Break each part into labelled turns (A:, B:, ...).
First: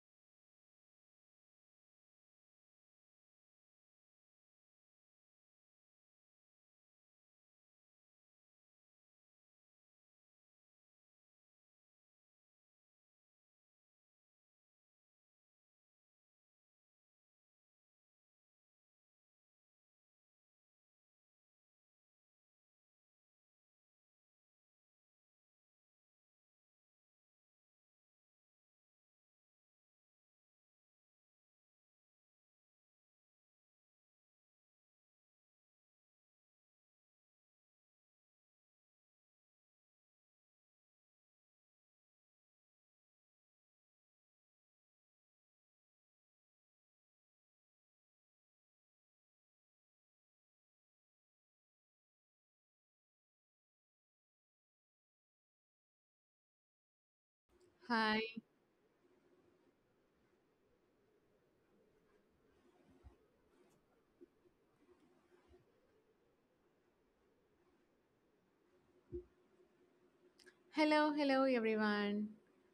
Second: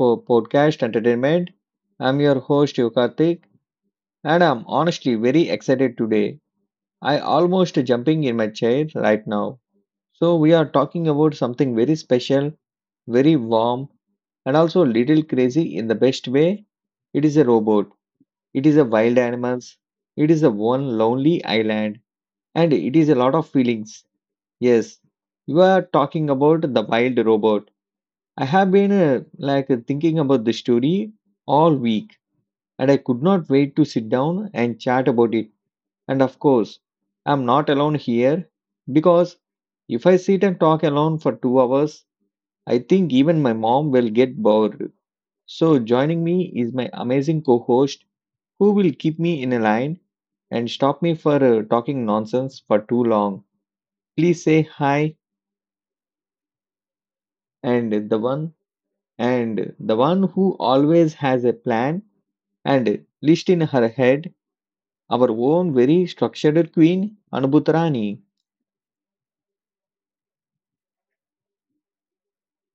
A: podcast entertainment. I'm your host Yokartik and I'm honestly very excited today. I almost jumping in my chair right now. So we are talking about something very special, very warm and also little crazy in the best way. It is a robot. It is a wild animals. It is a one lonely island and it is a lot of feelings. Yes, you are talking about the wild robot. I have been thinking about the story all week and I could not wait to sit down and chat about it. And of course, I'm not alone here because if I sit and talk alone for 2 hours, I think even my mom will get bored. So joining me is my amazing co-host who will keep me in a line and stop me for talking nonsense for too long. Please say hi and
B: Hi.
A: the one who always has a plan and list in her head, our own very structured queen, Anubhutarani.
B: Hello, hello everyone.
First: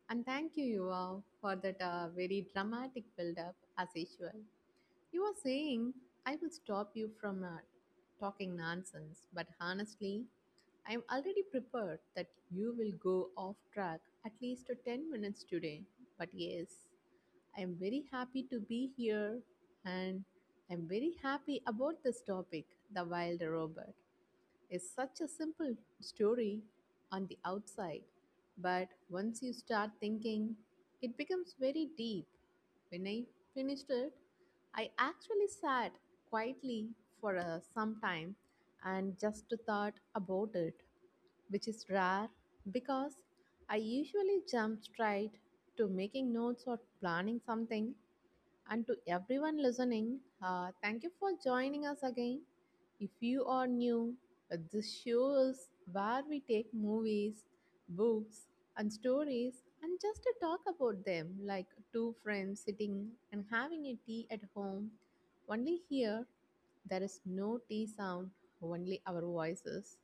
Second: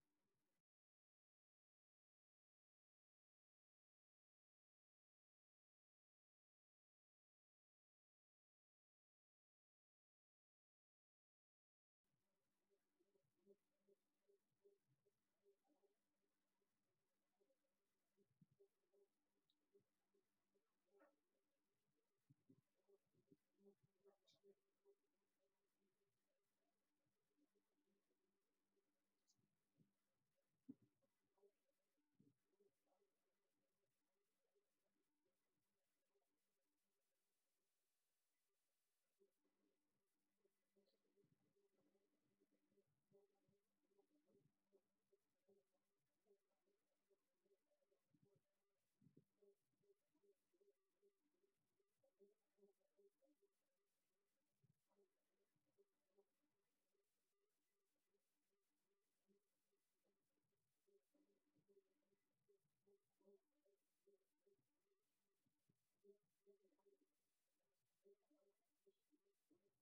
B: And thank you all for that very dramatic build up as usual. You were saying I will stop you from talking nonsense, but honestly, I am already prepared that you will go off track at least to 10 minutes today. But yes, I am very happy to be here and I'm very happy about this topic, the wild robot. Is such a simple story on the outside, but once you start thinking, it becomes very deep. When I finished it, I actually sat quietly for some time and just thought about it, which is rare because I usually jump straight to making notes or planning something and to everyone listening, thank you for joining us again. If you are new, this show is where we take movies, books, and stories and just to talk about them like two friends sitting and having a tea at home. Only here, there is no tea sound, only our voices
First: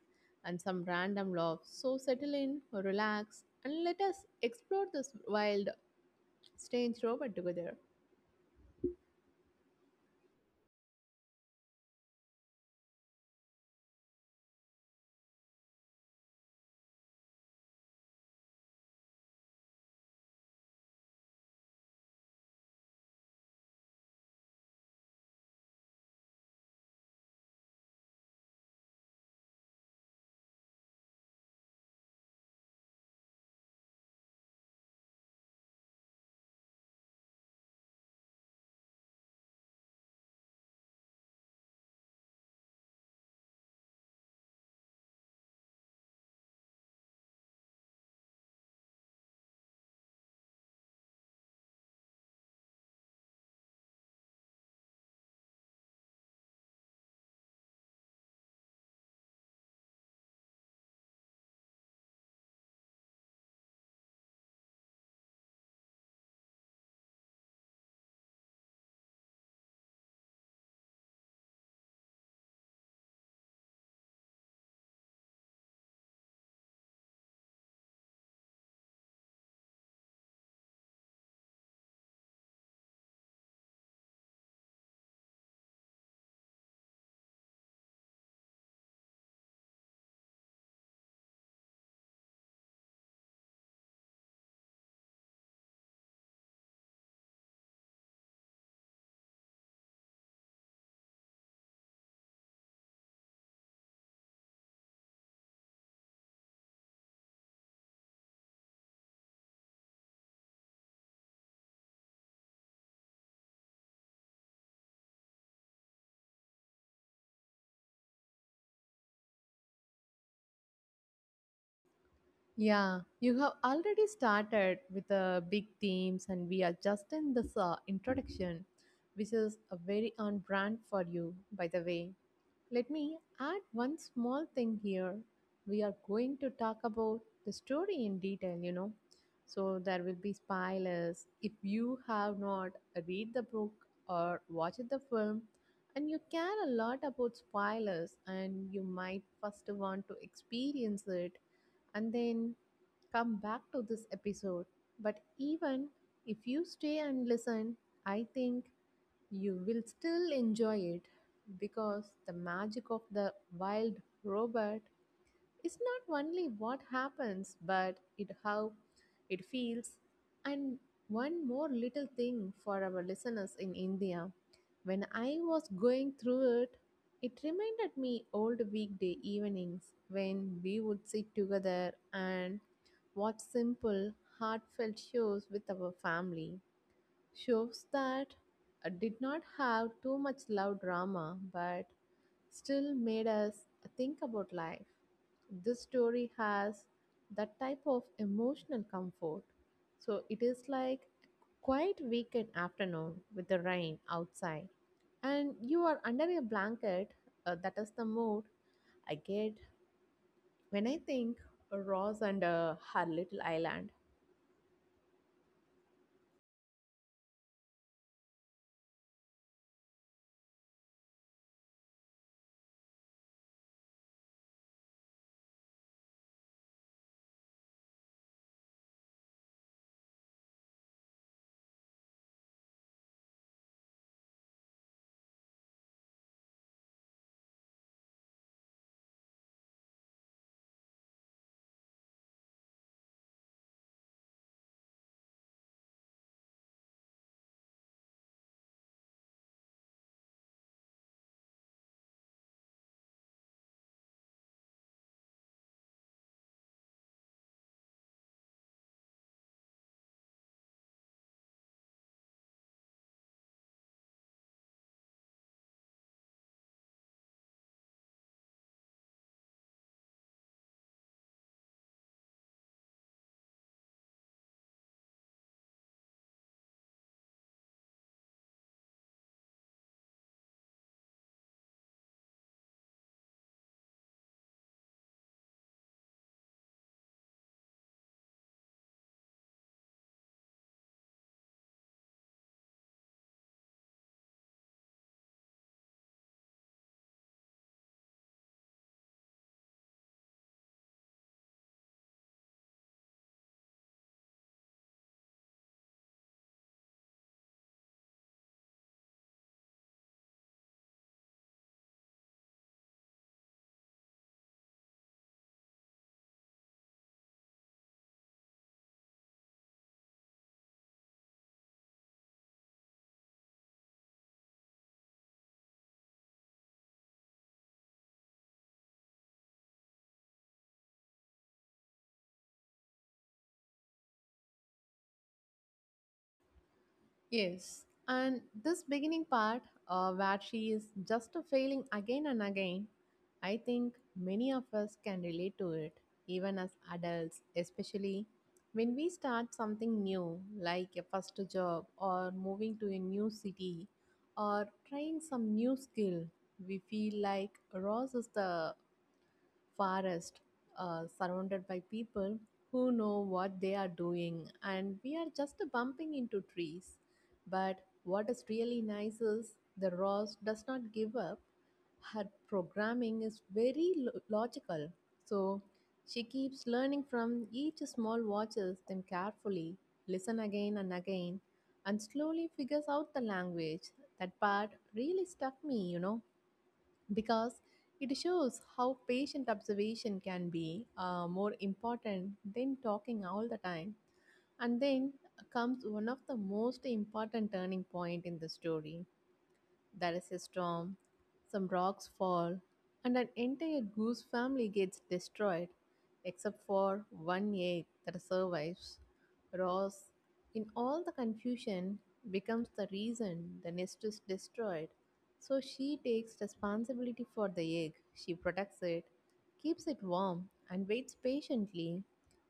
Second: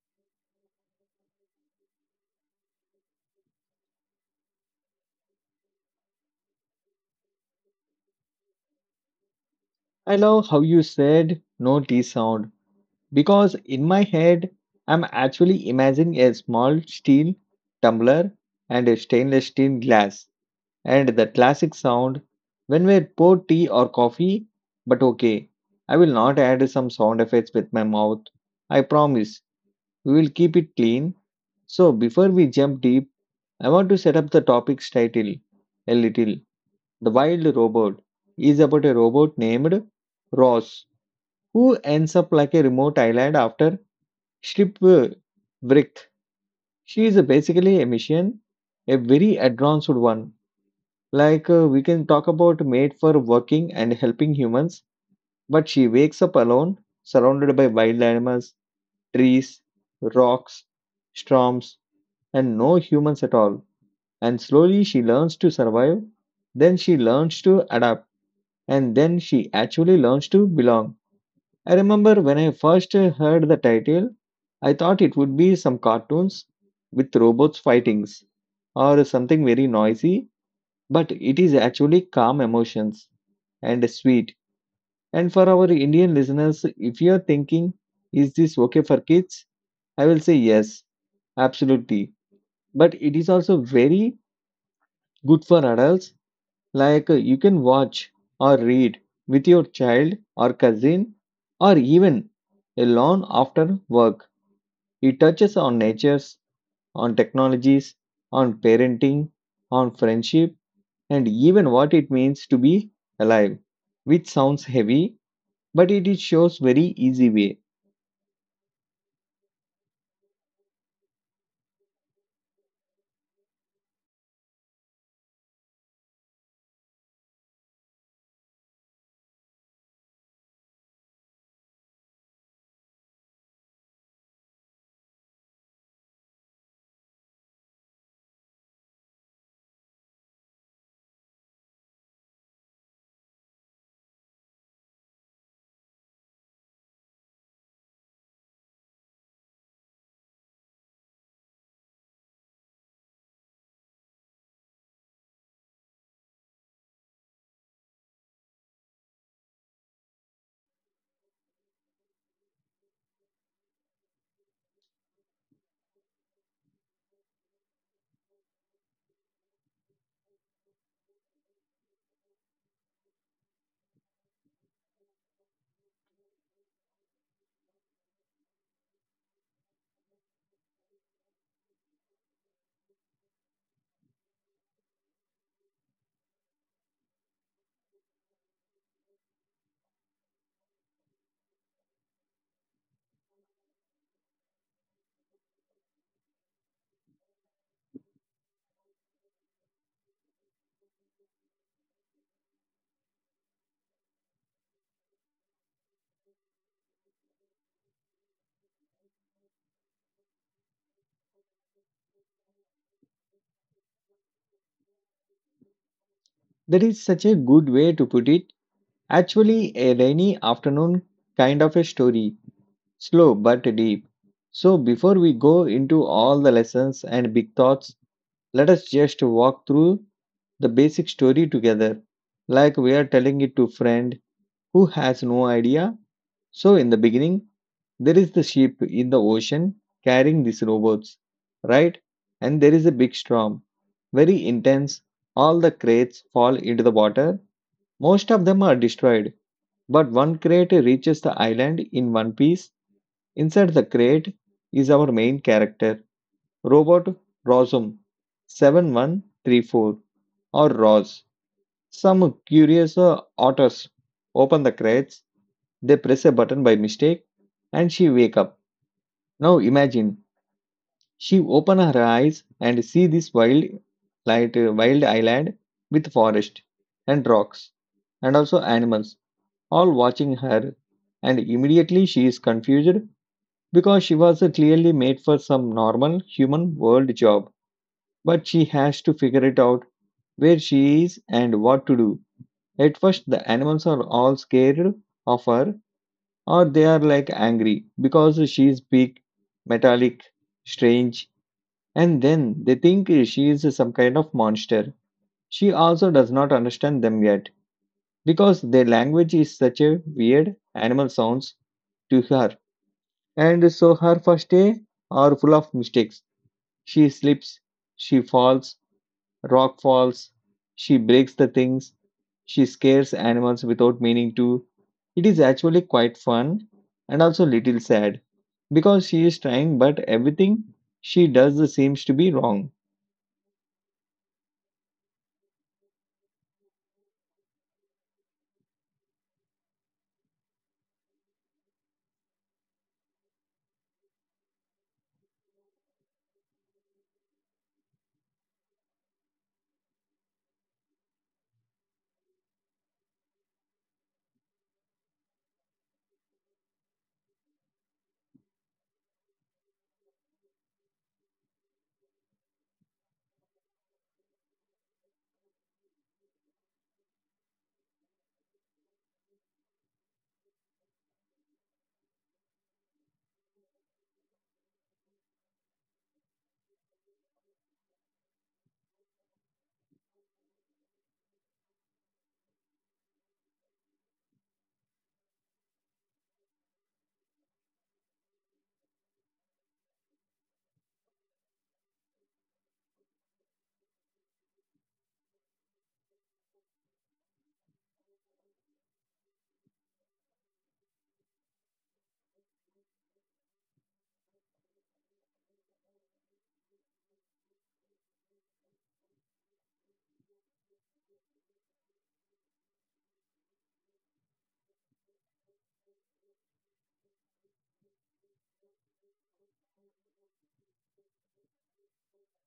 B: and some random love. So settle in, relax, and let us explore this wild, strange robot together.
A: I love how you said no T sound because in my head, I'm actually imagining a small steel tumbler and a stainless steel glass and the classic sound when we pour tea or coffee. But okay, I will not add some sound effects with my mouth. I promise we will keep it clean. So before we jump deep, I want to set up the topic's title a little. The Wild Robot is about a robot named Ross who ends up like a remote island after Strip. She is basically a mission, a very advanced one. We can talk about made for working and helping humans, but she wakes up alone, surrounded by wild animals, trees, rocks, storms, and no humans at all. And slowly she learns to survive, then she learns to adapt, and then she actually learns to belong. I remember when I first heard the title, I thought it would be some cartoons with robots fightings or something very noisy, but it is actually calm emotions and sweet. And for our Indian listeners, if you are thinking, is this okay for kids? I will say yes, absolutely. But it is also very good for adults. You can watch or read with your child or cousin or even alone after work. It touches on natures, on technologies, on parenting, on friendship, and even what it means to be alive, which sounds heavy, but it shows very easy way.
B: Yeah, you have already started with the big themes, and we are just in this introduction, which is a very on brand for you, by the way. Let me add one small thing here. We are going to talk about the story in detail, you know. So there will be spoilers. If you have not read the book or watched the film, and you care a lot about spoilers, and you might first want to experience it and then come back to this episode. But even if you stay and listen, I think you will still enjoy it because the magic of the wild robot it's not only what happens, but it how it feels. And one more little thing for our listeners in India. When I was going through it, it reminded me old weekday evenings when we would sit together and watch simple, heartfelt shows with our family. Shows that did not have too much loud drama, but still made us think about life. This story has that type of emotional comfort. So it is like quite weekend afternoon with the rain outside, and you are under a blanket. That is the mood I get when I think of Ross and her little island.
A: That is such a good way to put it. Actually, a rainy afternoon kind of a story. Slow but deep. So, before we go into all the lessons and big thoughts, let us just walk through the basic story together, like we are telling it to friend who has no idea. So, in the beginning, there is the ship in the ocean carrying these robots, right? And there is a big storm, very intense. All the crates fall into the water. Most of them are destroyed, but one crate reaches the island in one piece. Inside the crate is our main character, Robot Rosum 7134 or Roz. Some curious otters open the crates, they press a button by mistake and she wake up. Now imagine she open her eyes and see this wild light wild island with forest and rocks and also animals all watching her and immediately she is confused because she was clearly made for some normal human world job, but she has to figure it out where she is and what to do. At first, the animals are all scared of her, or they are like angry because she is big, metallic, strange, and then they think she is some kind of monster. She also does not understand them yet because their language is such a weird animal sounds to her, and so her first day are full of mistakes. She slips, she falls, rock falls, she breaks the things, she scares animals without meaning to. It is actually quite fun and also little sad because she is trying, but everything she does seems to be wrong.
B: Yes, and this beginning part where she is just failing again and again, I think many of us can relate to it, even as adults, especially when we start something new, like a first job or moving to a new city or trying some new skill. We feel like Ross is the forest surrounded by people who know what they are doing, and we are just bumping into trees. But what is really nice is the Ross does not give up. Her programming is very logical. So she keeps learning from each small watches them carefully, listen again and again, and slowly figures out the language. That part really stuck me, you know because it shows how patient observation can be more important than talking all the time. And then comes one of the most important turning point in the story there is a storm, some rocks fall, and an entire goose family gets destroyed, except for one egg that survives. Ross, in all the confusion, becomes the reason the nest is destroyed. So she takes responsibility for the egg, she protects it, keeps it warm, and waits patiently.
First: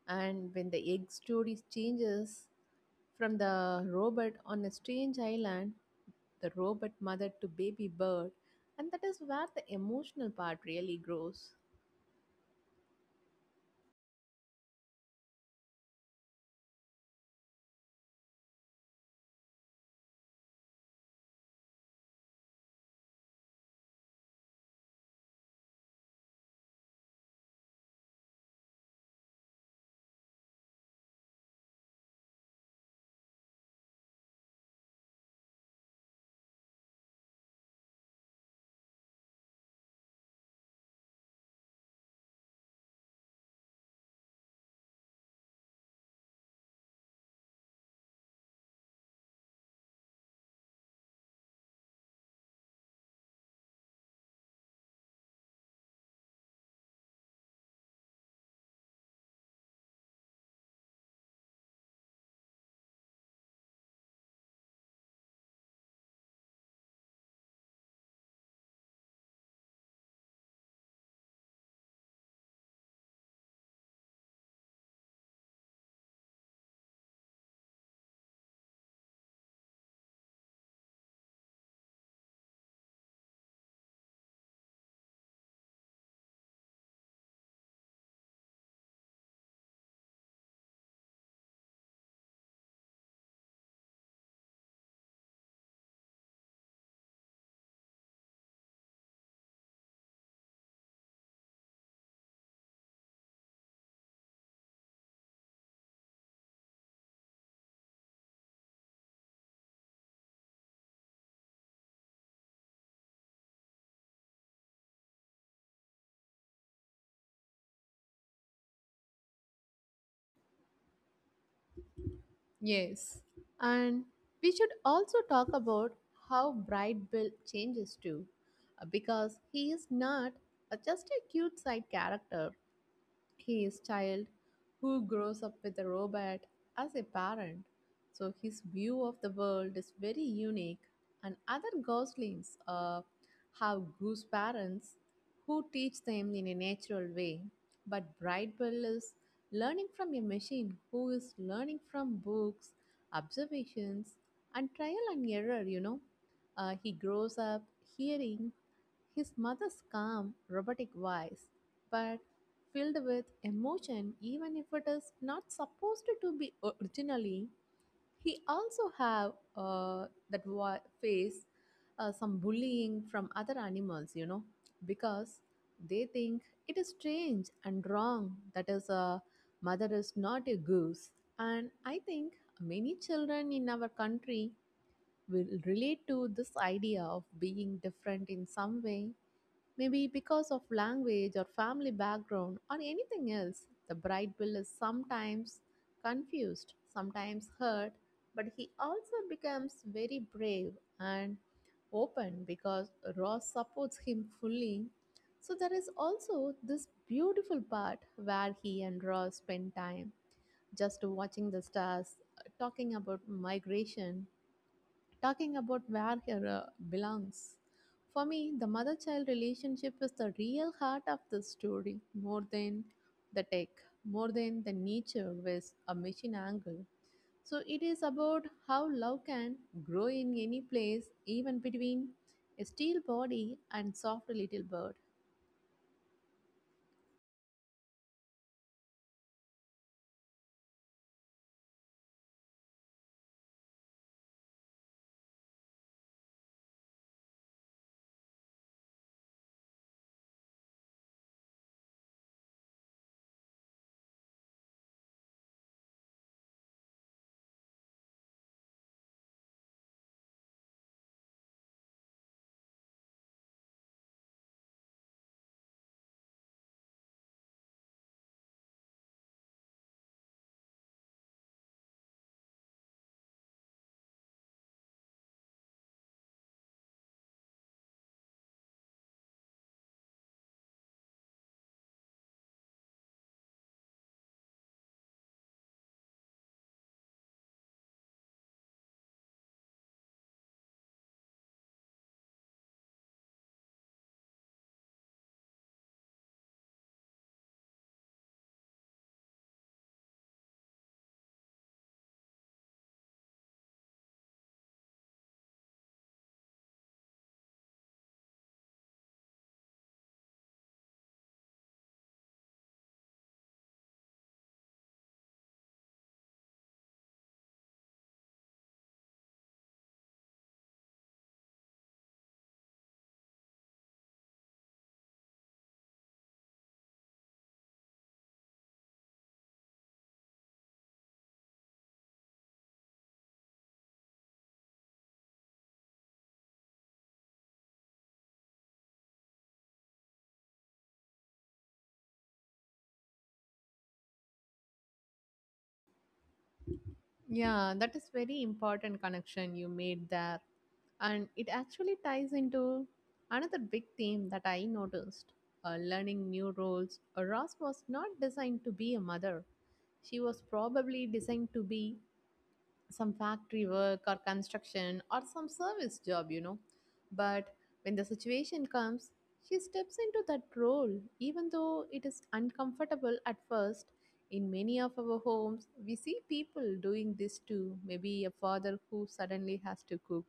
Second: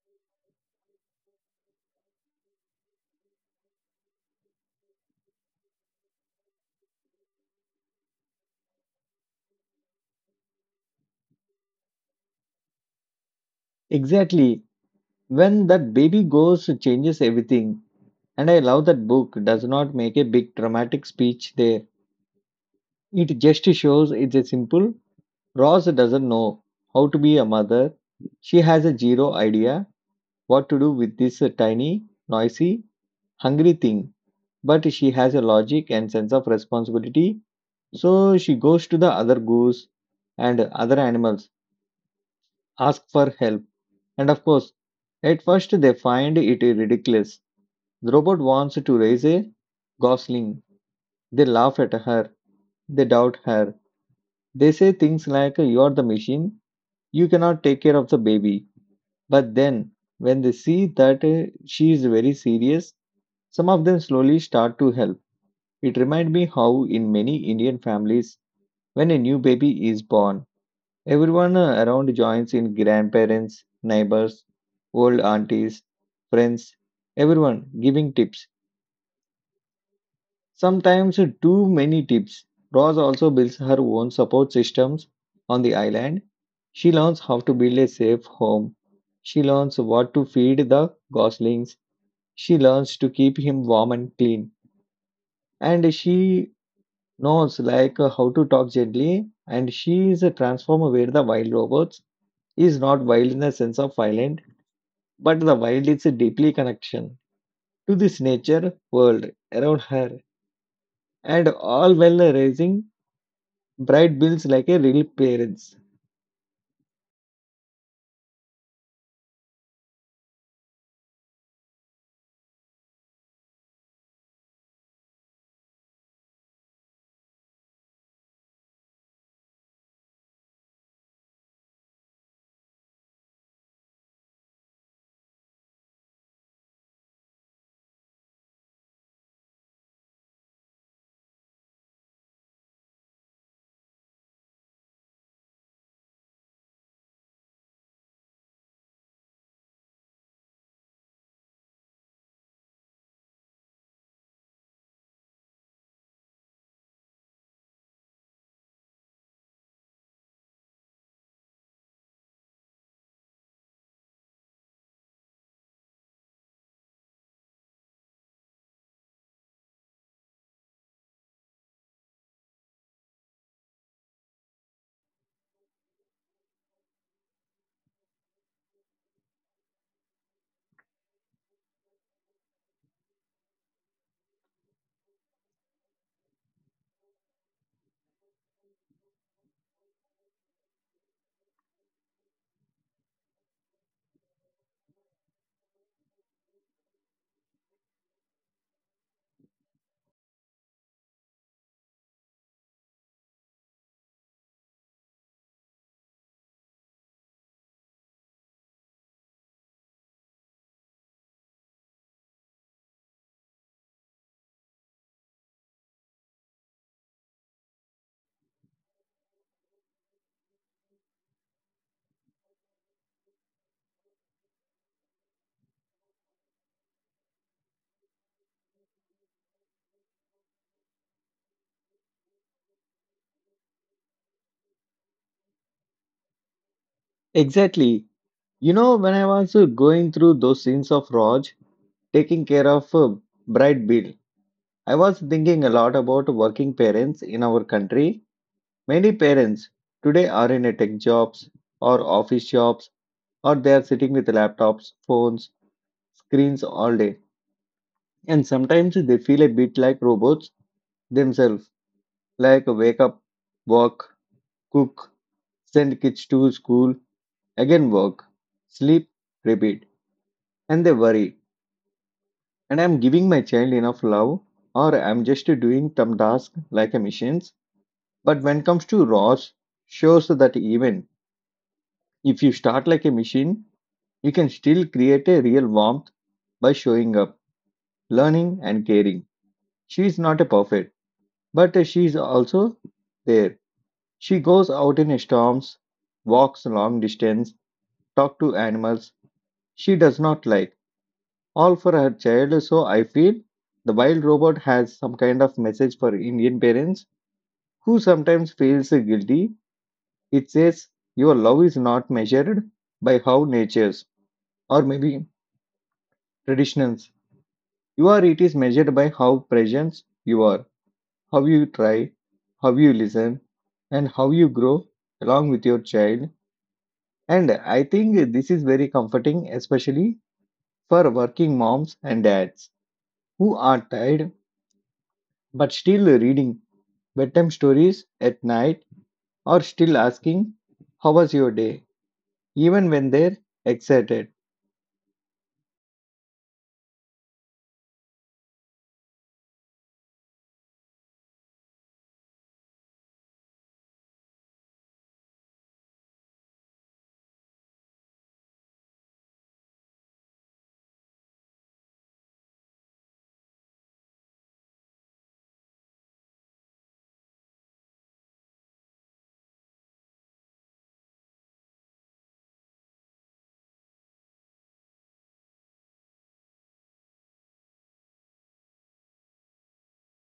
B: And when the egg story changes, from the robot on a strange island, the robot mother to baby bird, and that is where the emotional part really grows.
A: Exactly. When that baby goes, changes everything. And I love that book does not make a big dramatic speech there. It just shows it's a simple. Ross doesn't know how to be a mother. She has a zero idea. What to do with this tiny, noisy, hungry thing. But she has a logic and sense of responsibility. So she goes to the other goose and other animals, ask for help. And of course, at first they find it ridiculous. The robot wants to raise a gosling. They laugh at her. They doubt her. They say things like, "You are the machine. You cannot take care of the baby." But then, when they see that she is very serious, some of them slowly start to help. It reminded me how, in many Indian families, when a new baby is born, everyone around joins in grandparents, neighbors, old aunties, friends, everyone giving tips. Sometimes too many tips. Rose also builds her own support systems on the island. She learns how to build a safe home. She learns what to feed the goslings. She learns to keep him warm and clean. And she No, it's like how to talk gently, and she is a transformer where the wild robots is not wild in the sense of violent, but the wild is a deeply connection to this nature world around her, and all while raising bright bills like a real parents.
B: Yes. And we should also talk about how Bright Bill changes too, because he is not just a cute side character. His child who grows up with a robot as a parent. So his view of the world is very unique, and other goslings have goose parents who teach them in a natural way. But Brightwell is learning from a machine who is learning from books, observations, and trial and error, you know. He grows up hearing his mother's calm, robotic voice, but filled with emotion, even if it is not supposed to be originally. He also have that face some bullying from other animals, you know, because they think it is strange and wrong that is a mother is not a goose. And I think many children in our country will relate to this idea of being different in some way. Maybe because of language or family background or anything else, the bride bill is sometimes confused, sometimes hurt, but he also becomes very brave and open because Ross supports him fully. So there is also this beautiful part where he and Ross spend time just watching the stars, talking about migration talking about where her belongs. For me, the mother child relationship is the real heart of the story, more than the tech, more than the nature with a machine angle. So, it is about how love can grow in any place, even between a steel body and soft little bird.
A: Exactly. You know, when I was going through those scenes of Raj taking care of bright bill, I was thinking a lot about working parents in our country. Many parents today are in a tech jobs or office jobs or they are sitting with laptops, phones, screens all day. And sometimes they feel a bit like robots themselves, like wake up, work, cook, send kids to school, again work, sleep, repeat. And they worry. And I'm giving my child enough love or I'm just doing some task like a machines. But when comes to Ross, shows that even if you start like a machine, you can still create a real warmth by showing up, learning, and caring. She is not a perfect, but she is also there. She goes out in storms, walks long distance, talks to animals she does not like, all for her child. So I feel the wild robot has some kind of message for Indian parents who sometimes feels guilty. It says your love is not measured by how natures or maybe traditions You are it is measured by how present you are, how you try, how you listen, and how you grow along with your child. And I think this is very comforting, especially for working moms and dads who are tired but still reading bedtime stories at night or still asking, "How was your day?" even when they're excited.
B: Yeah, that is very important connection you made there. And it actually ties into another big theme that I noticed. Learning new roles. Ross was not designed to be a mother. She was probably designed to be some factory work or construction or some service job, you know. But when the situation comes, she steps into that role, even though it is uncomfortable at first. In many of our homes, we see people doing this too. Maybe a father who suddenly has to cook,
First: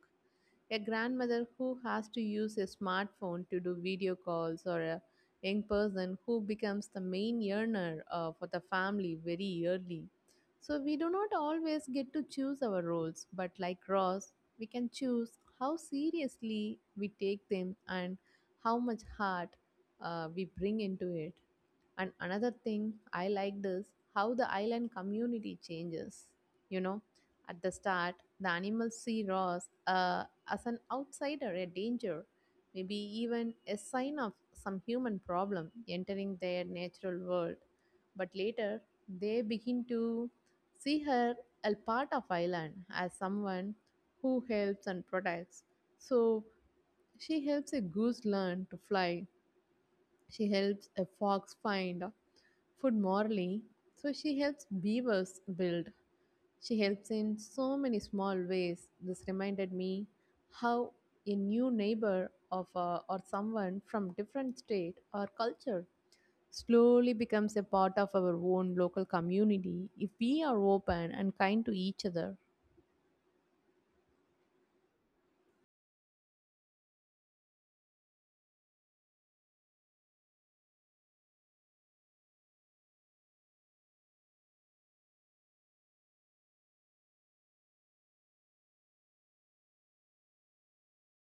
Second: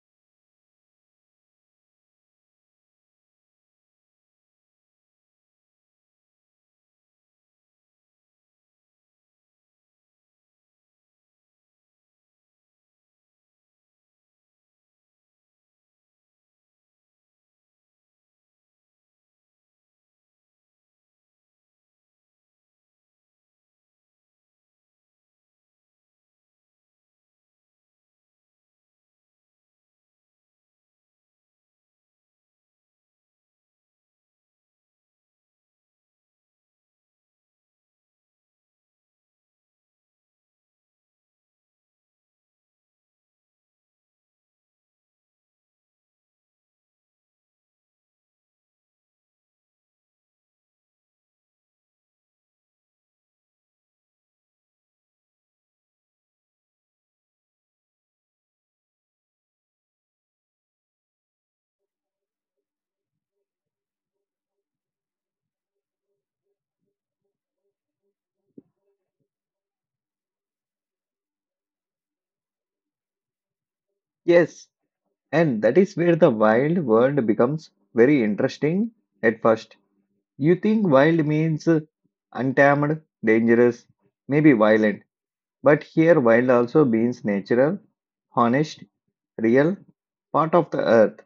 B: a grandmother who has to use a smartphone to do video calls, or a young person who becomes the main earner for the family very early. So, we do not always get to choose our roles, but like Ross, we can choose how seriously we take them and how much heart we bring into it. And another thing I liked is how the island community changes. You know, at the start, the animals see Ross as an outsider, a danger, maybe even a sign of some human problem entering their natural world. But later, they begin to see her a part of island as someone who helps and protects. So she helps a goose learn to fly. She helps a fox find food morally. So she helps beavers build. She helps in so many small ways. This reminded me how a new neighbor of or someone from different state or culture slowly becomes a part of our own local community if we are open and kind to each other.
A: Yes, and that is where the wild world becomes very interesting at first. You think wild means untamed, dangerous, maybe violent, but here wild also means natural, honest, real, part of the earth.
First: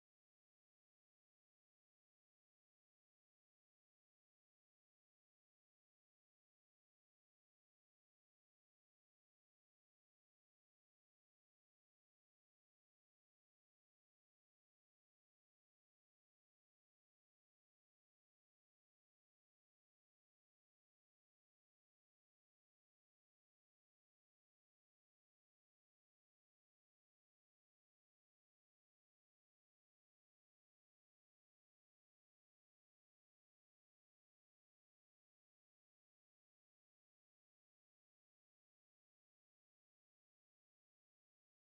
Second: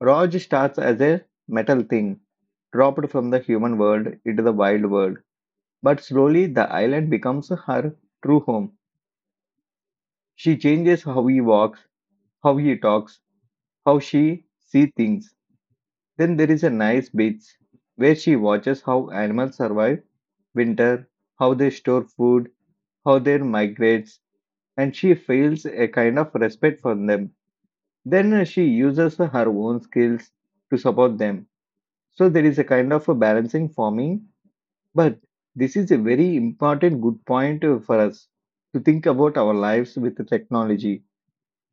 A: Raj starts as a metal thing, dropped from the human world into the wild world. But slowly the island becomes her true home. She changes how he walks, how he talks, how she sees things. Then there is a nice beach where she watches how animals survive winter, how they store food how they migrate, and she feels a kind of respect for them. Then she uses her own skills to support them. So there is a kind of a balancing forming, but this is a very important good point for us to think about our lives with the technology.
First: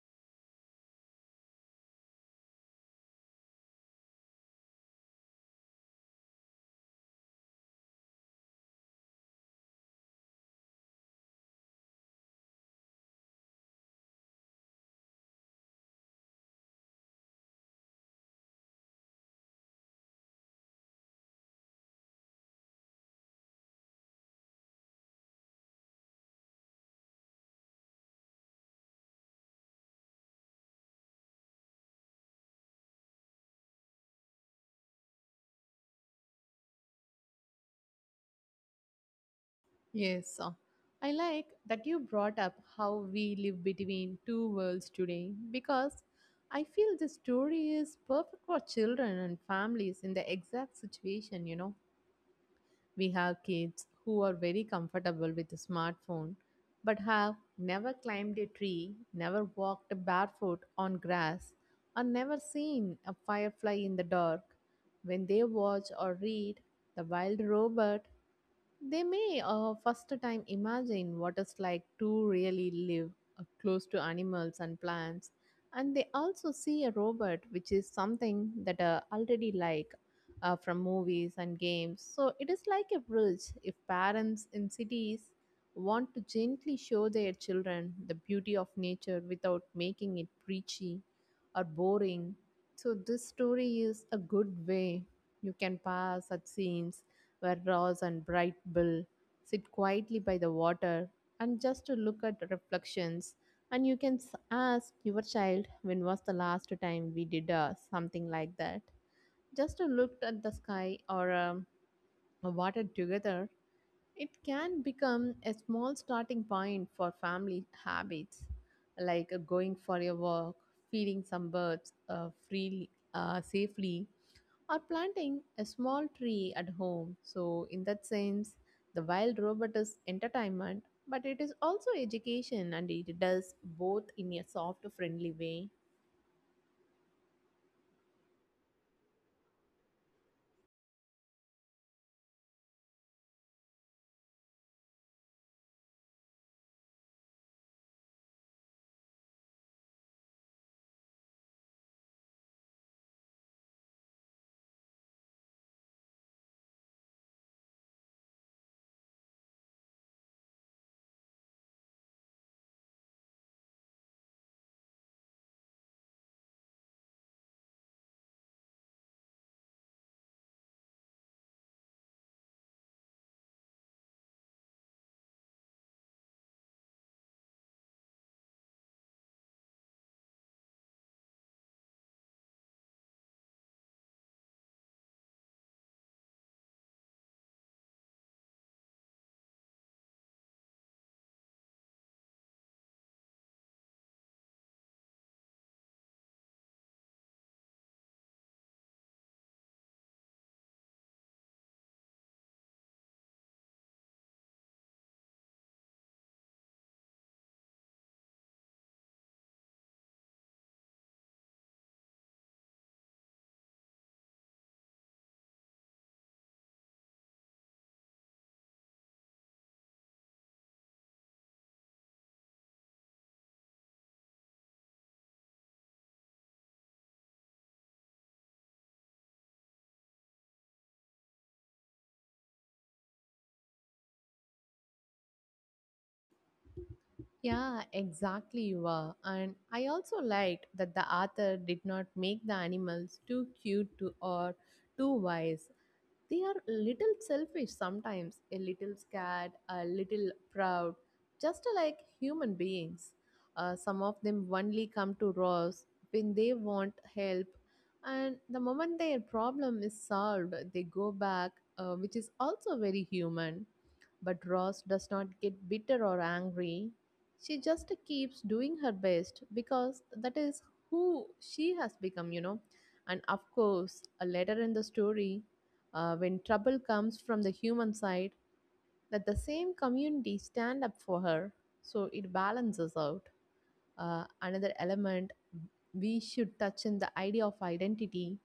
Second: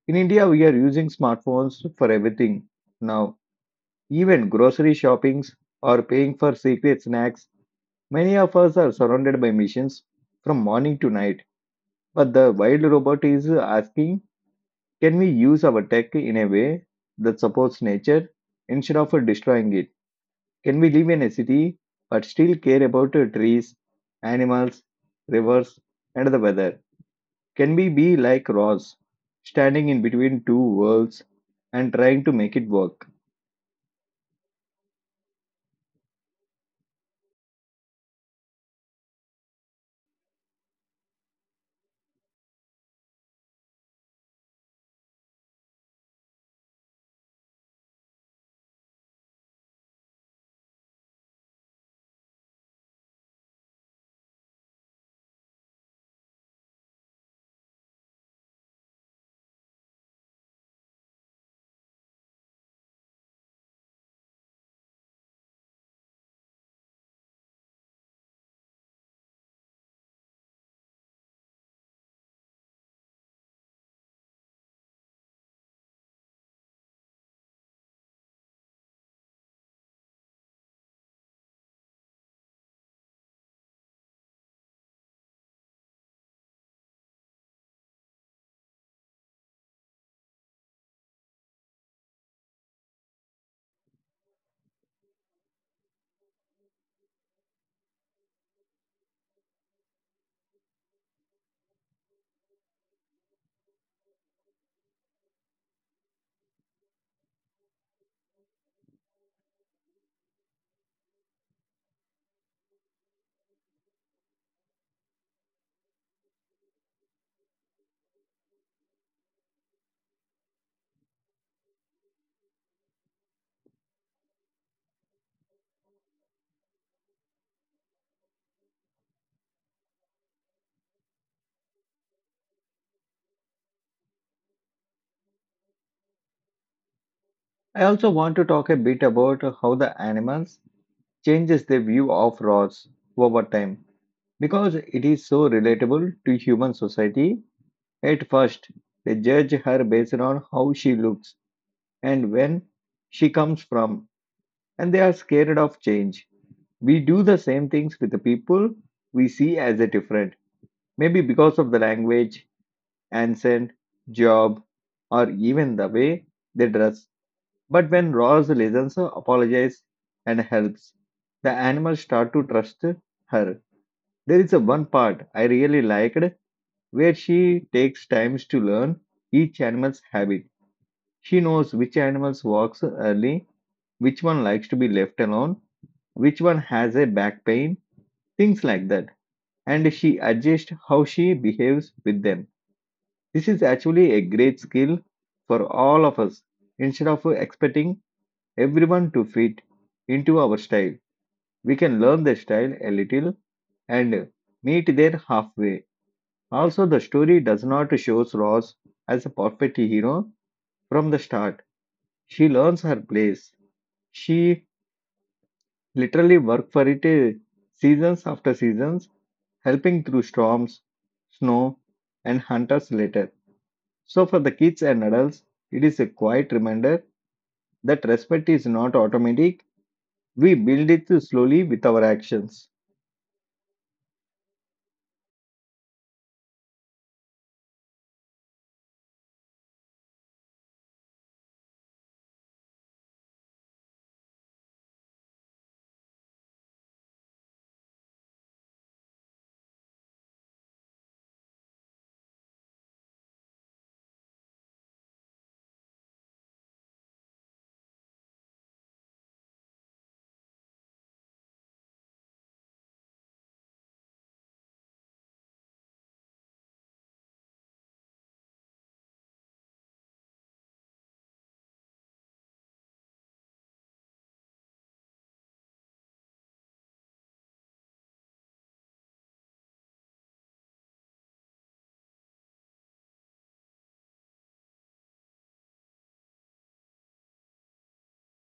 A: In India, we are using smartphones for everything now, even grocery shoppings or paying for secret snacks. Many of us are surrounded by missions from morning to night but the wild robot is asking, can we use our tech in a way that supports nature instead of destroying it? Can we live in a city but still care about trees, animals, rivers, and the weather? Can we be like Ross, standing in between two worlds and trying to make it work?
B: Yes, I like that you brought up how we live between two worlds today because I feel the story is perfect for children and families in the exact situation, you know. We have kids who are very comfortable with a smartphone but have never climbed a tree, never walked barefoot on grass, or never seen a firefly in the dark. When they watch or read The Wild Robot they may first time imagine what it's like to really live close to animals and plants, and they also see a robot, which is something that are already like from movies and games. So it is like a bridge. If parents in cities want to gently show their children the beauty of nature without making it preachy or boring, so this story is a good way you can pass at scenes where Ross and Bright Bill sit quietly by the water and just to look at reflections. And you can ask your child, when was the last time we did something like that? Just to look at the sky or a water together, it can become a small starting point for family habits, like going for a walk, feeding some birds freely, safely, or planting a small tree at home. So, in that sense, the wild robot is entertainment, but it is also education and it does both in a soft, friendly way.
A: I also want to talk a bit about how the animals changes their view of Ross over time because it is so relatable to human society. At first, they judge her based on how she looks and when she comes from, and they are scared of change. We do the same things with the people we see as a different, maybe because of the language, accent, job, or even the way they dress. But when Ross listens, apologizes, and helps, the animals start to trust her. There is a one part I really liked where she takes times to learn each animal's habit. She knows which animals walks early, which one likes to be left alone, which one has a back pain, things like that. And she adjusts how she behaves with them. This is actually a great skill for all of us. Instead of expecting everyone to fit into our style, we can learn their style a little and meet there halfway. Also, the story does not show Ross as a perfect hero from the start. She learns her place. She literally work for it seasons after seasons, helping through storms, snow, and hunters later. So, for the kids and adults, it is a quiet reminder that respect is not automatic. We build it slowly with our actions.
B: Yeah, exactly, you are. And I also liked that the author did not make the animals too cute to, or too wise. They are little selfish sometimes, a little scared, a little proud, just like human beings. Some of them only come to us when they want help, and the moment their problem is solved, they go back, which is also very human. But Ross does not get bitter or angry. She just keeps doing her best because that is who she has become, you know. And of course, a later in the story, when trouble comes from the human side, let the same community stand up for her. So it balances out. Another element we should touch in the idea of identity.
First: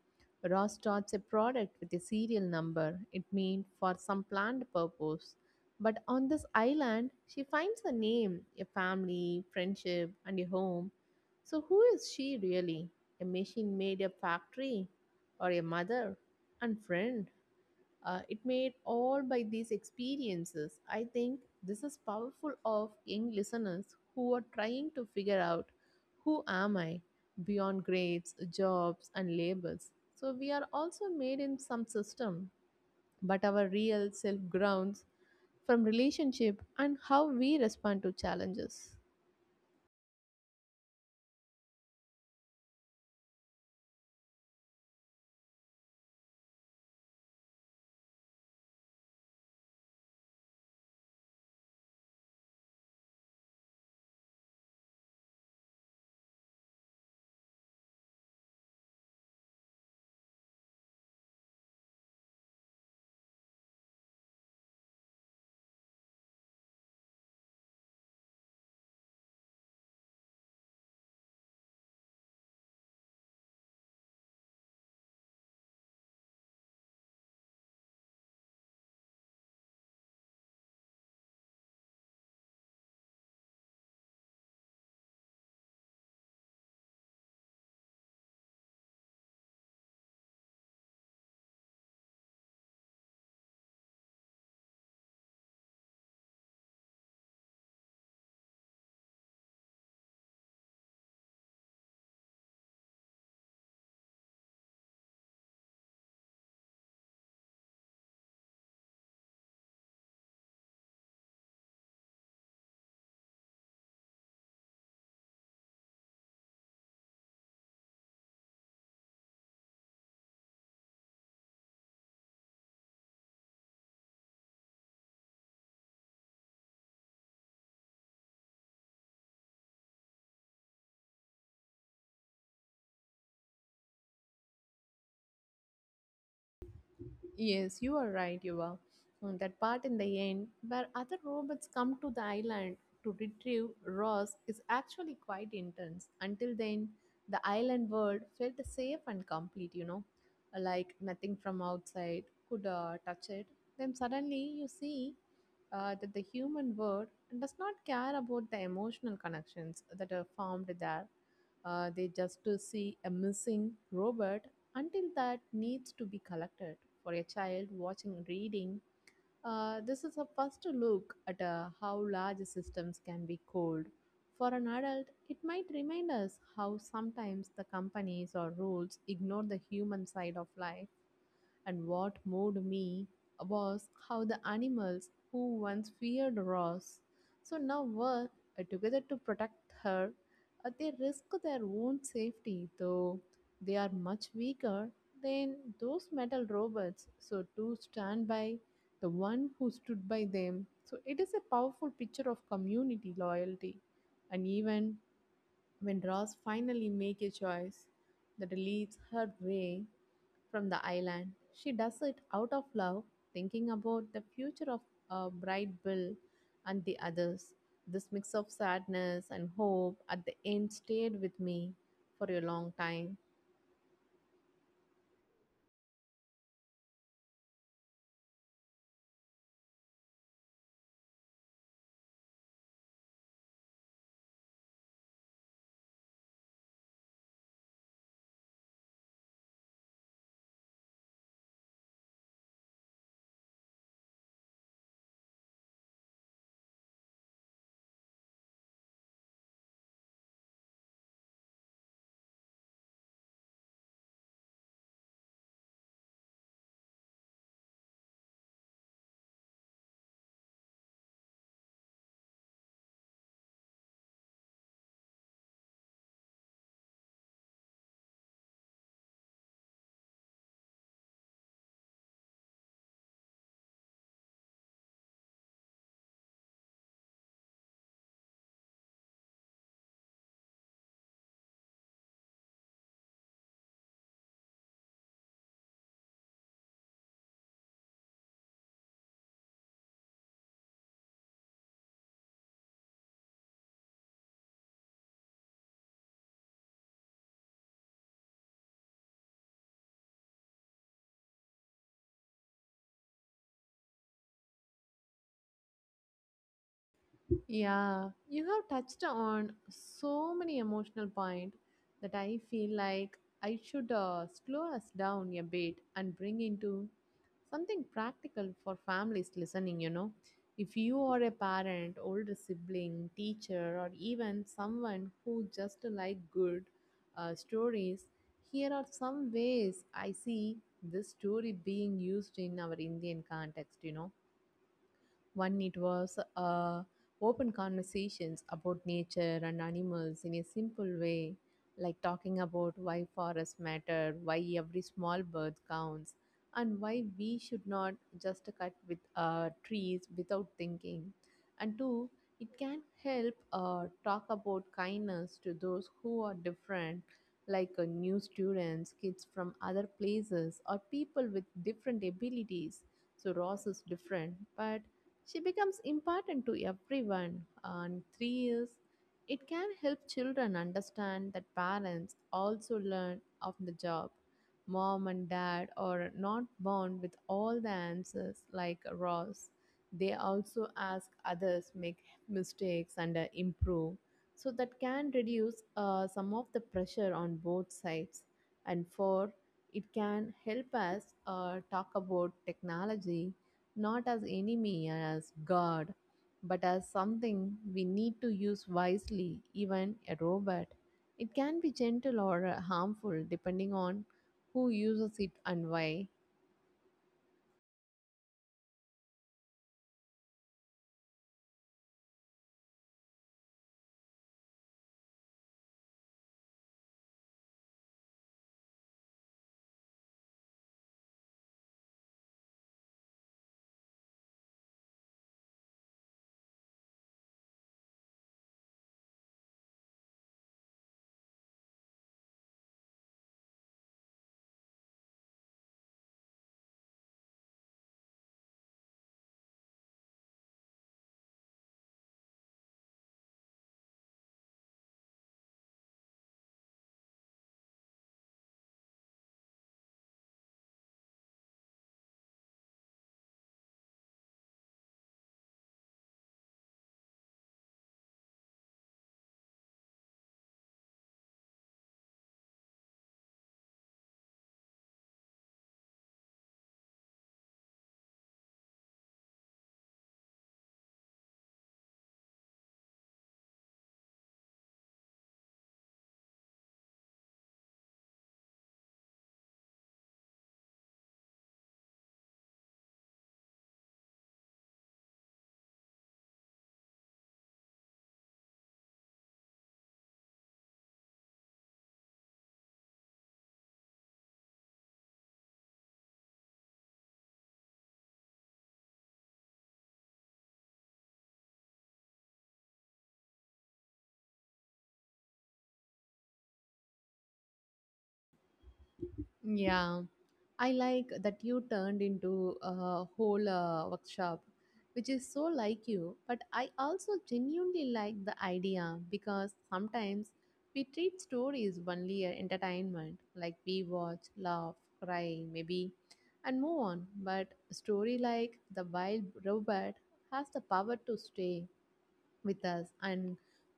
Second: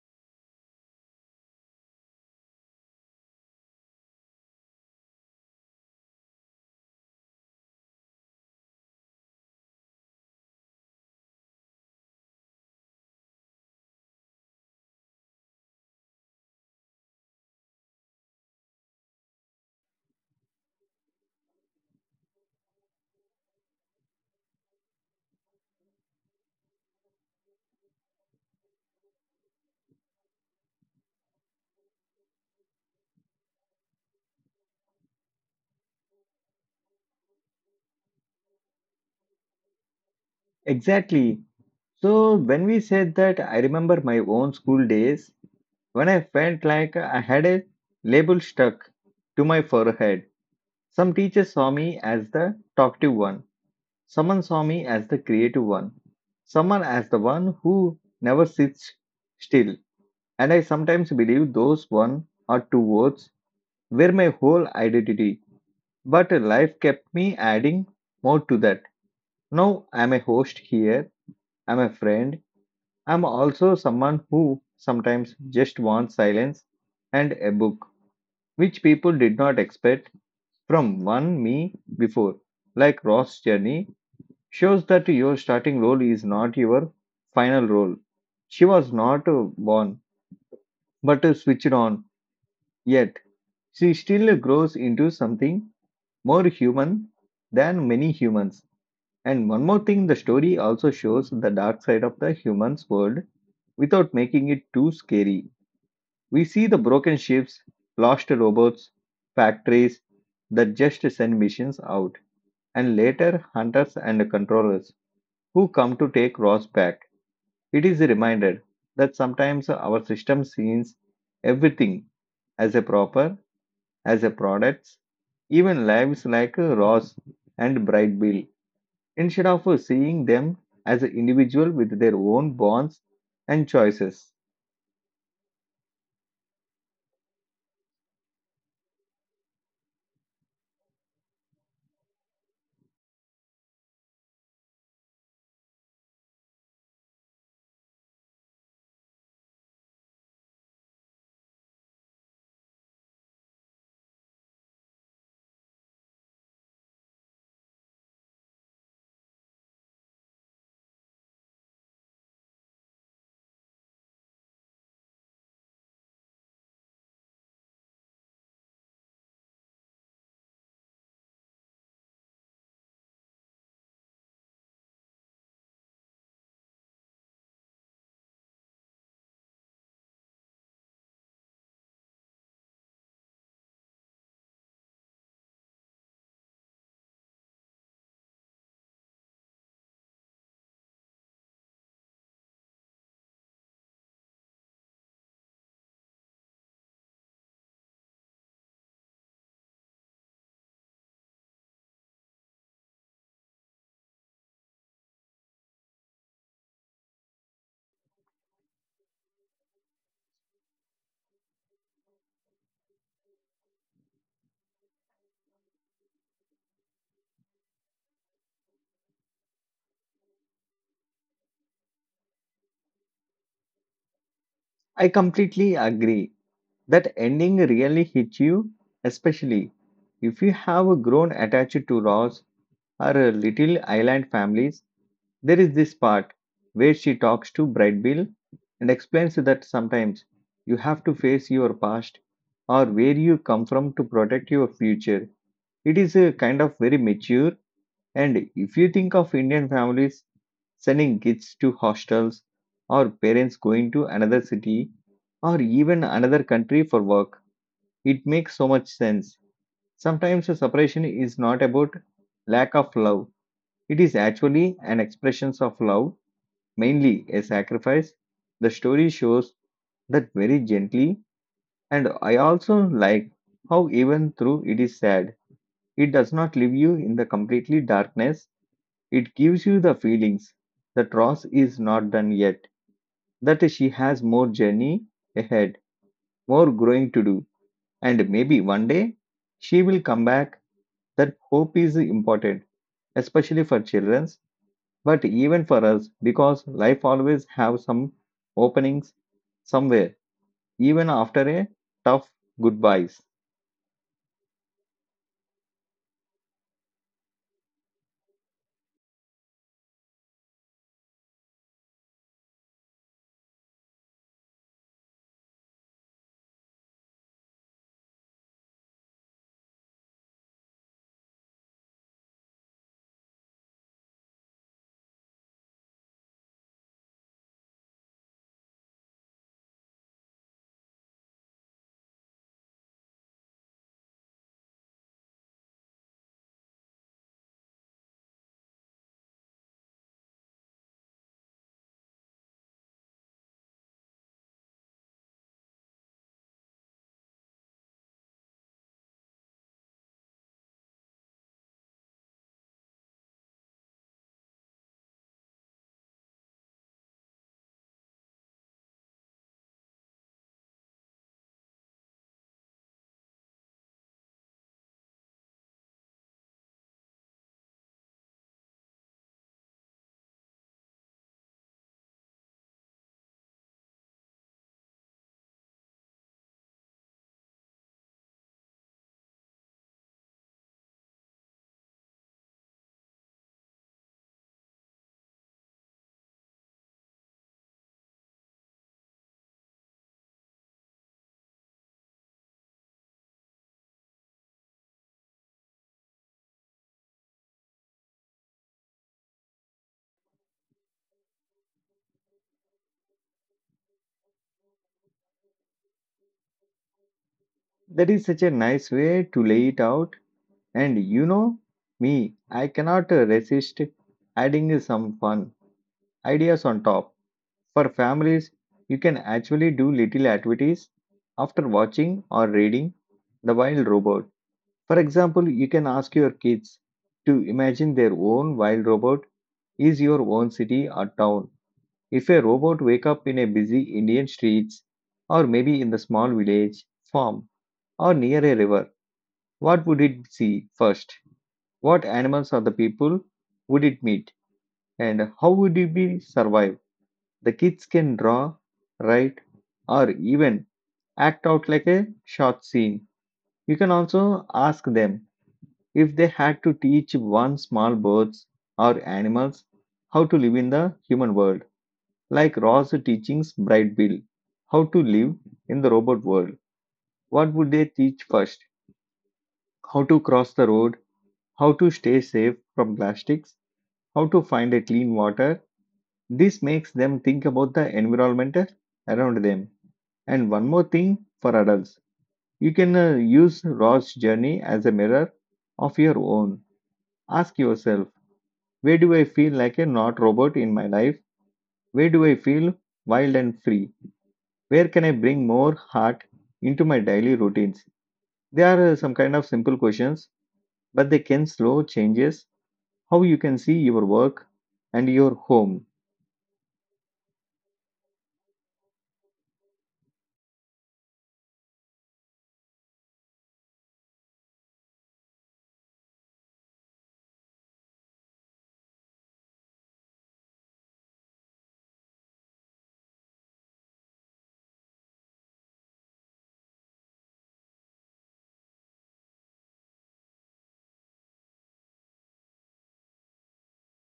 B: Ross starts a product with a serial number. It means for some planned purpose. But on this island, she finds a name, a family, friendship, and a home. So who is she really? A machine made a factory or a mother and friend? It made all by these experiences. I think this is powerful of young listeners who are trying to figure out who am I beyond grades, jobs, and labels. So we are also made in some system, but our real self grounds from relationship and how we respond to challenges.
A: Exactly. So, when we said that, I remember my own school days when I felt like I had a label stuck to my forehead. Some teachers saw me as the talkative one. Someone saw me as the creative one, someone as the one who never sits still. And I sometimes believe those one or two words were my whole identity. But life kept me adding more to that. Now I'm a host here, I'm a friend, I'm also someone who sometimes just wants silence and a book, which people did not expect from one me before, like Ross' journey shows that your starting role is not your final role. She was not born, but switched on, yet she still grows into something more human than many humans. And one more thing, the story also shows the dark side of the human's world without making it too scary. We see the broken ships, lost robots, factories that just send missions out, and later hunters and controllers who come to take Ross back. It is a reminder that sometimes our system sees everything as a proper, as a products, even lives like Ross and Bright Bill, instead of seeing them as an individual with their own bonds and choices.
B: Yes, you are right, you are. Mm, that part in the end where other robots come to the island to retrieve Ross is actually quite intense. Until then, the island world felt safe and complete, you know, like nothing from outside could touch it. Then suddenly you see that the human world does not care about the emotional connections that are formed there. They just to see a missing robot until that needs to be collected for a child watching reading, this is a first look at how large systems can be cold. For an adult, it might remind us how sometimes the companies or rules ignore the human side of life. And what moved me was how the animals who once feared Ross so now work together to protect her. They risk their own safety, though they are much weaker than those metal robots. So to stand by the one who stood by them. So it is a powerful picture of community loyalty. And even when Ross finally make a choice that leads her way, from the island. She does it out of love, thinking about the future of Bright Bill and the others. This mix of sadness and hope at the end stayed with me for a long time.
A: I completely agree that ending really hits you, especially if you have grown attached to Ross or Little Island families. There is this part where she talks to Bright Bill and explains that sometimes you have to face your past or where you come from to protect your future. It is a kind of very mature, and if you think of Indian families sending kids to hostels or parents going to another city or even another country for work, it makes so much sense. Sometimes a separation is not about lack of love, it is actually an expression of love mainly a sacrifice, the story shows that very gently, and I also like how, even though it is sad, it does not leave you in the completely darkness. It gives you the feelings that Ross is not done yet, that she has more journey ahead, more growing to do, and maybe one day she will come back. That hope is important, especially for children, but even for us, because life always have some openings somewhere even after a tough goodbyes.
B: Yeah, you have touched on so many emotional points that I feel like I should slow us down a bit and bring into something practical for families listening, you know, if you are a parent, older sibling, teacher, or even someone who just like good stories. Here are some ways I see this story being used in our Indian context, you know. One, it was open conversations about nature and animals in a simple way, like talking about why forests matter, why every small bird counts, and why we should not just cut with trees without thinking. And two, it can help talk about kindness to those who are different, like new students, kids from other places, or people with different abilities. So Ross is different, but she becomes important to everyone, and three is it can help children understand that parents also learn of the job. Mom and dad are not born with all the answers like Ross. They also ask others, make mistakes, and improve. So that can reduce some of the pressure on both sides. And four, it can help us talk about technology not as enemy and as God, but as something we need to use wisely, even a robot. It can be gentle or harmful depending on who uses it and why.
A: That is such a nice way to lay it out. And you know me, I cannot resist adding some fun ideas on top. For families, you can actually do little activities after watching or reading The Wild Robot. For example, you can ask your kids to imagine their own wild robot is your own city or town. If a robot wake up in a busy Indian streets or maybe in the small village, farm or near a river, what would it see first? What animals or the people would it meet and how would it be survive? The kids can draw, write or even act out like a short scene. You can also ask them if they had to teach one small birds or animals how to live in the human world, like Ross teachings Bright Bill how to live in the robot world, what would they teach first? How to cross the road, how to stay safe from plastics, how to find a clean water. This makes them think about the environment around them. And one more thing for adults, you can use Ross' journey as a mirror of your own. Ask yourself, where do I feel like a not robot in my life? Where do I feel wild and free? Where can I bring more heart into my daily routines? They are some kind of simple questions, but they can slow changes how you can see your work and your home.
B: Yeah, I like that you turned into a whole workshop, which is so like you. But I also genuinely like the idea because sometimes we treat stories only as entertainment, like we watch, laugh, cry, maybe, and move on. But a story like The Wild Robot has the power to stay with us and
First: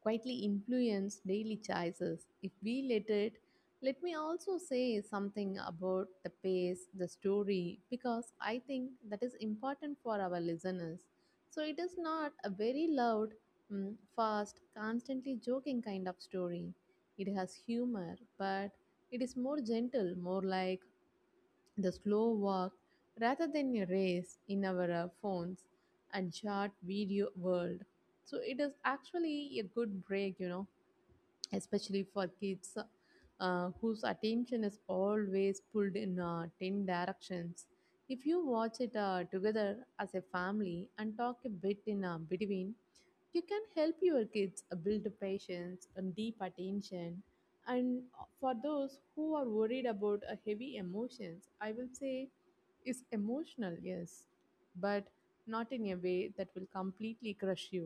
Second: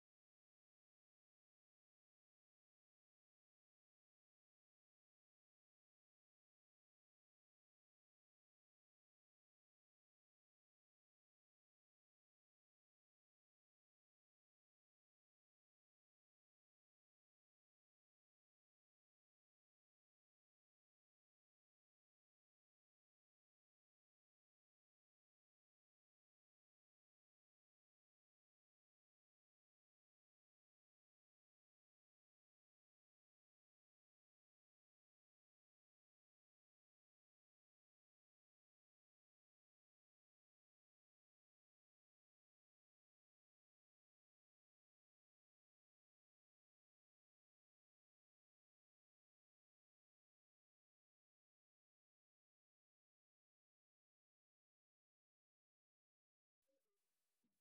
B: quietly influence daily choices if we let it. Let me also say something about the pace, the story, because I think that is important for our listeners. So it is not a very loud, mm, fast, constantly joking kind of story. It has humor, but it is more gentle, more like the slow walk rather than a race in our phones and short video world. So it is actually a good break, you know, especially for kids whose attention is always pulled in 10 directions. If you watch it together as a family and talk a bit in between, you can help your kids build patience and deep attention, and for those who are worried about heavy emotions, I will say is emotional, yes, but not in a way that will completely crush you.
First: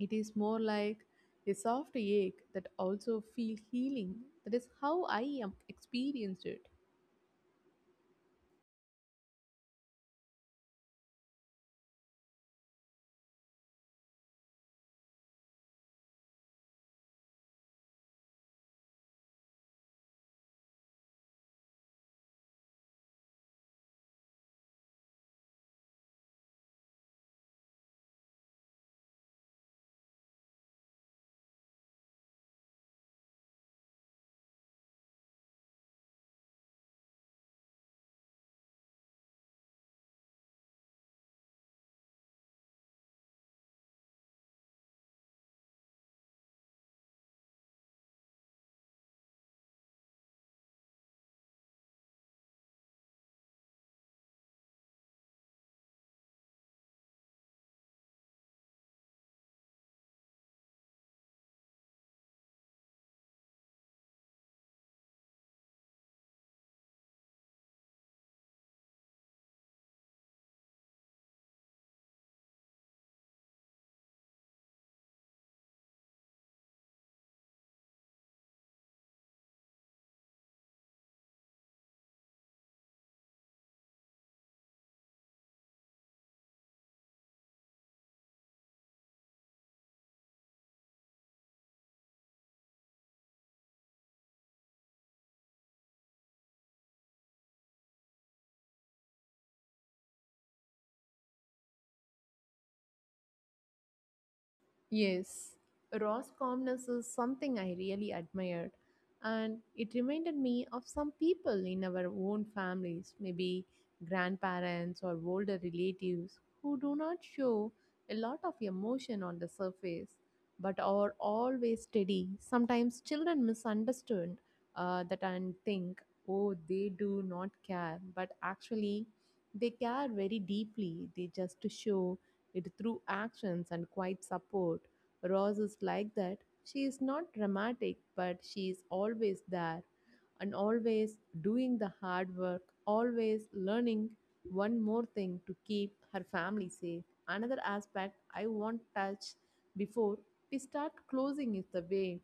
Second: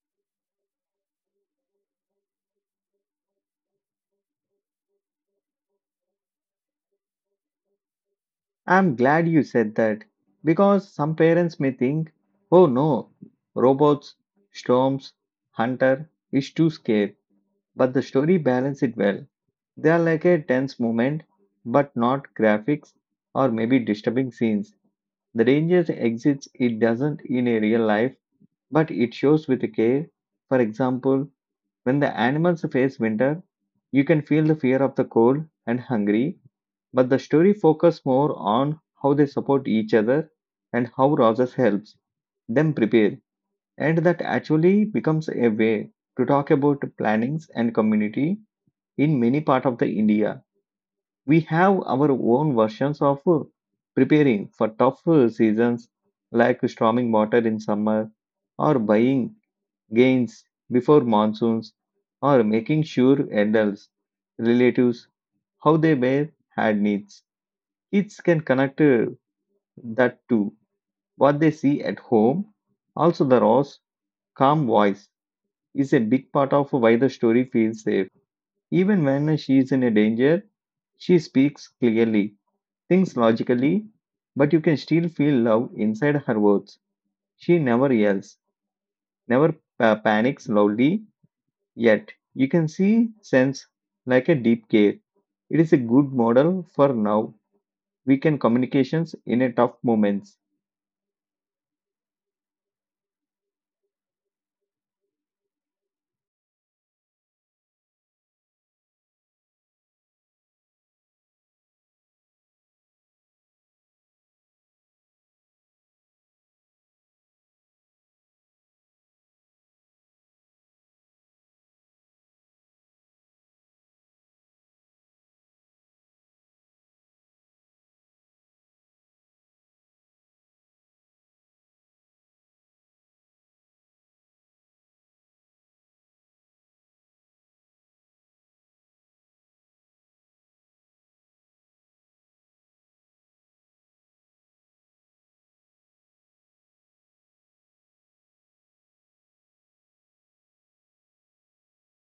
B: It is more like a soft ache that also feel healing. That is how I am experienced it.
A: I'm glad you said that because some parents may think, oh no, robots, storms, hunter is too scary. But the story balance it well. They are like a tense moment, but not graphics or maybe disturbing scenes. The danger exists, it doesn't in a real life but it shows with care. For example, when the animals face winter, you can feel the fear of the cold and hungry, but the story focuses more on how they support each other and how Rogers helps them prepare. And that actually becomes a way to talk about plannings and community in many parts of the India. We have our own versions of preparing for tough seasons like storming water in summer or buying gains before monsoons, or making sure adults, relatives, how they bear had needs. Kids can connect that to what they see at home. Also, the Ross calm voice is a big part of why the story feels safe. Even when she is in a danger, she speaks clearly, thinks logically, but you can still feel love inside her words. She never yells, never panics loudly, yet, you can see sense like a deep care. It is a good model for now. We can communications in a tough moments.
B: Yes, Ross calmness is something I really admired, and it reminded me of some people in our own families, maybe grandparents or older relatives, who do not show a lot of emotion on the surface but are always steady. Sometimes children misunderstand that and think, oh, they do not care, but actually they care very deeply, they just show it through actions and quiet support. Rose is like that. She is not dramatic, but she is always there and always doing the hard work, always learning one more thing to keep her family safe. Another aspect I want to touch before we start closing is the way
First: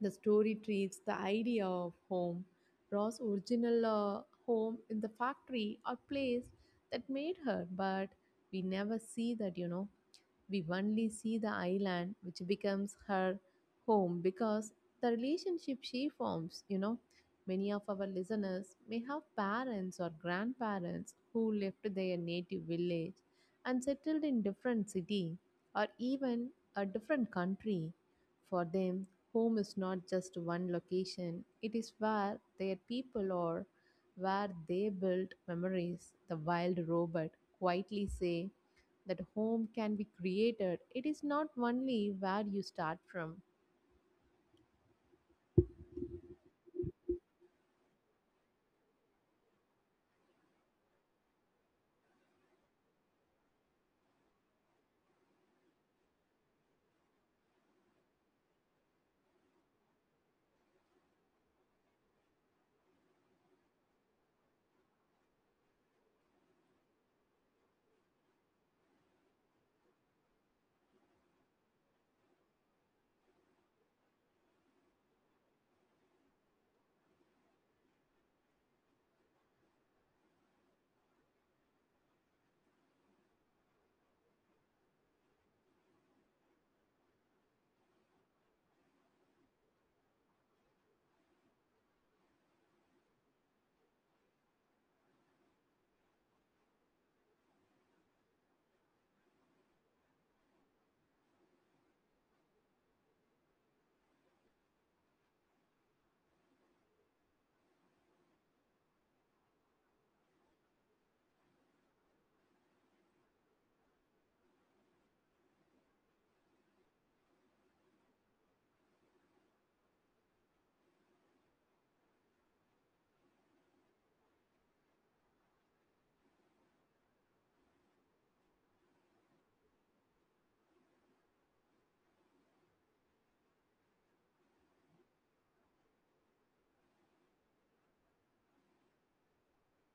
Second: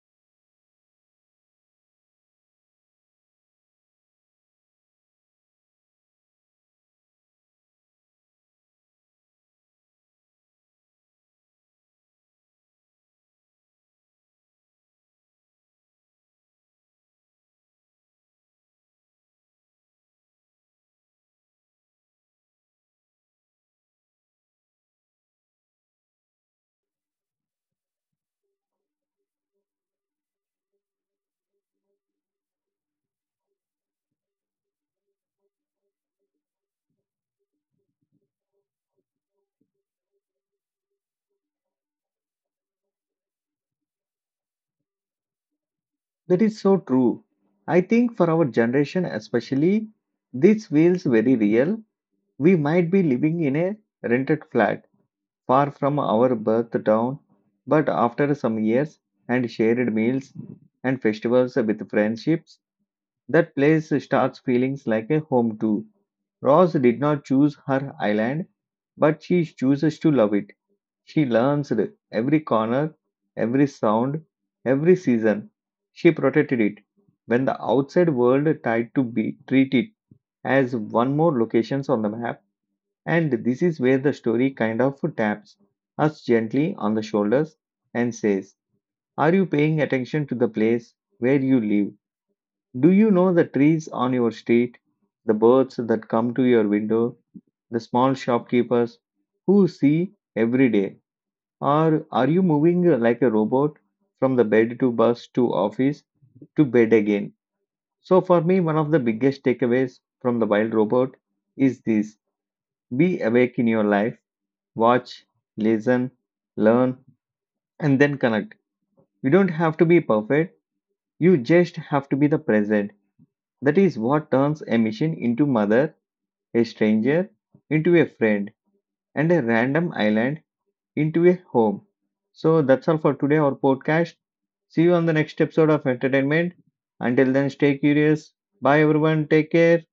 B: the story treats the idea of home. Ross' original home in the factory or place that made her, but we never see that, you know. We only see the island, which becomes her home because the relationship she forms, you know. Many of our listeners may have parents or grandparents who left their native village and settled in different city or even a different country. For them, home is not just one location, it is where their people are, where they built memories. The wild robot quietly say that home can be created, it is not only where you start from,
A: That is so true. I think for our generation especially, this feels very real. We might be living in a rented flat far from our birth town, but after some years and shared meals and festivals with friendships, that place starts feeling like a home too. Rose did not choose her island, but she chooses to love it. She learns every corner, every sound, every season. She protected it when the outside world tried to be, treat it as one more locations on the map. And this is where the story kind of taps us gently on the shoulders and says, are you paying attention to the place where you live? Do you know the trees on your street, the birds that come to your window, the small shopkeepers who see every day? Or are you moving like a robot from the bed to bus to office to bed again? So, for me, one of the biggest takeaways from the wild robot is this: be awake in your life, watch, listen, learn, and then connect. You don't have to be perfect, you just have to be the present. That is what turns a machine into mother, a stranger into a friend, and a random island into a home. So that's all for today, our podcast. See you on the next episode of Entertainment. Until then, stay curious. Bye, everyone. Take care.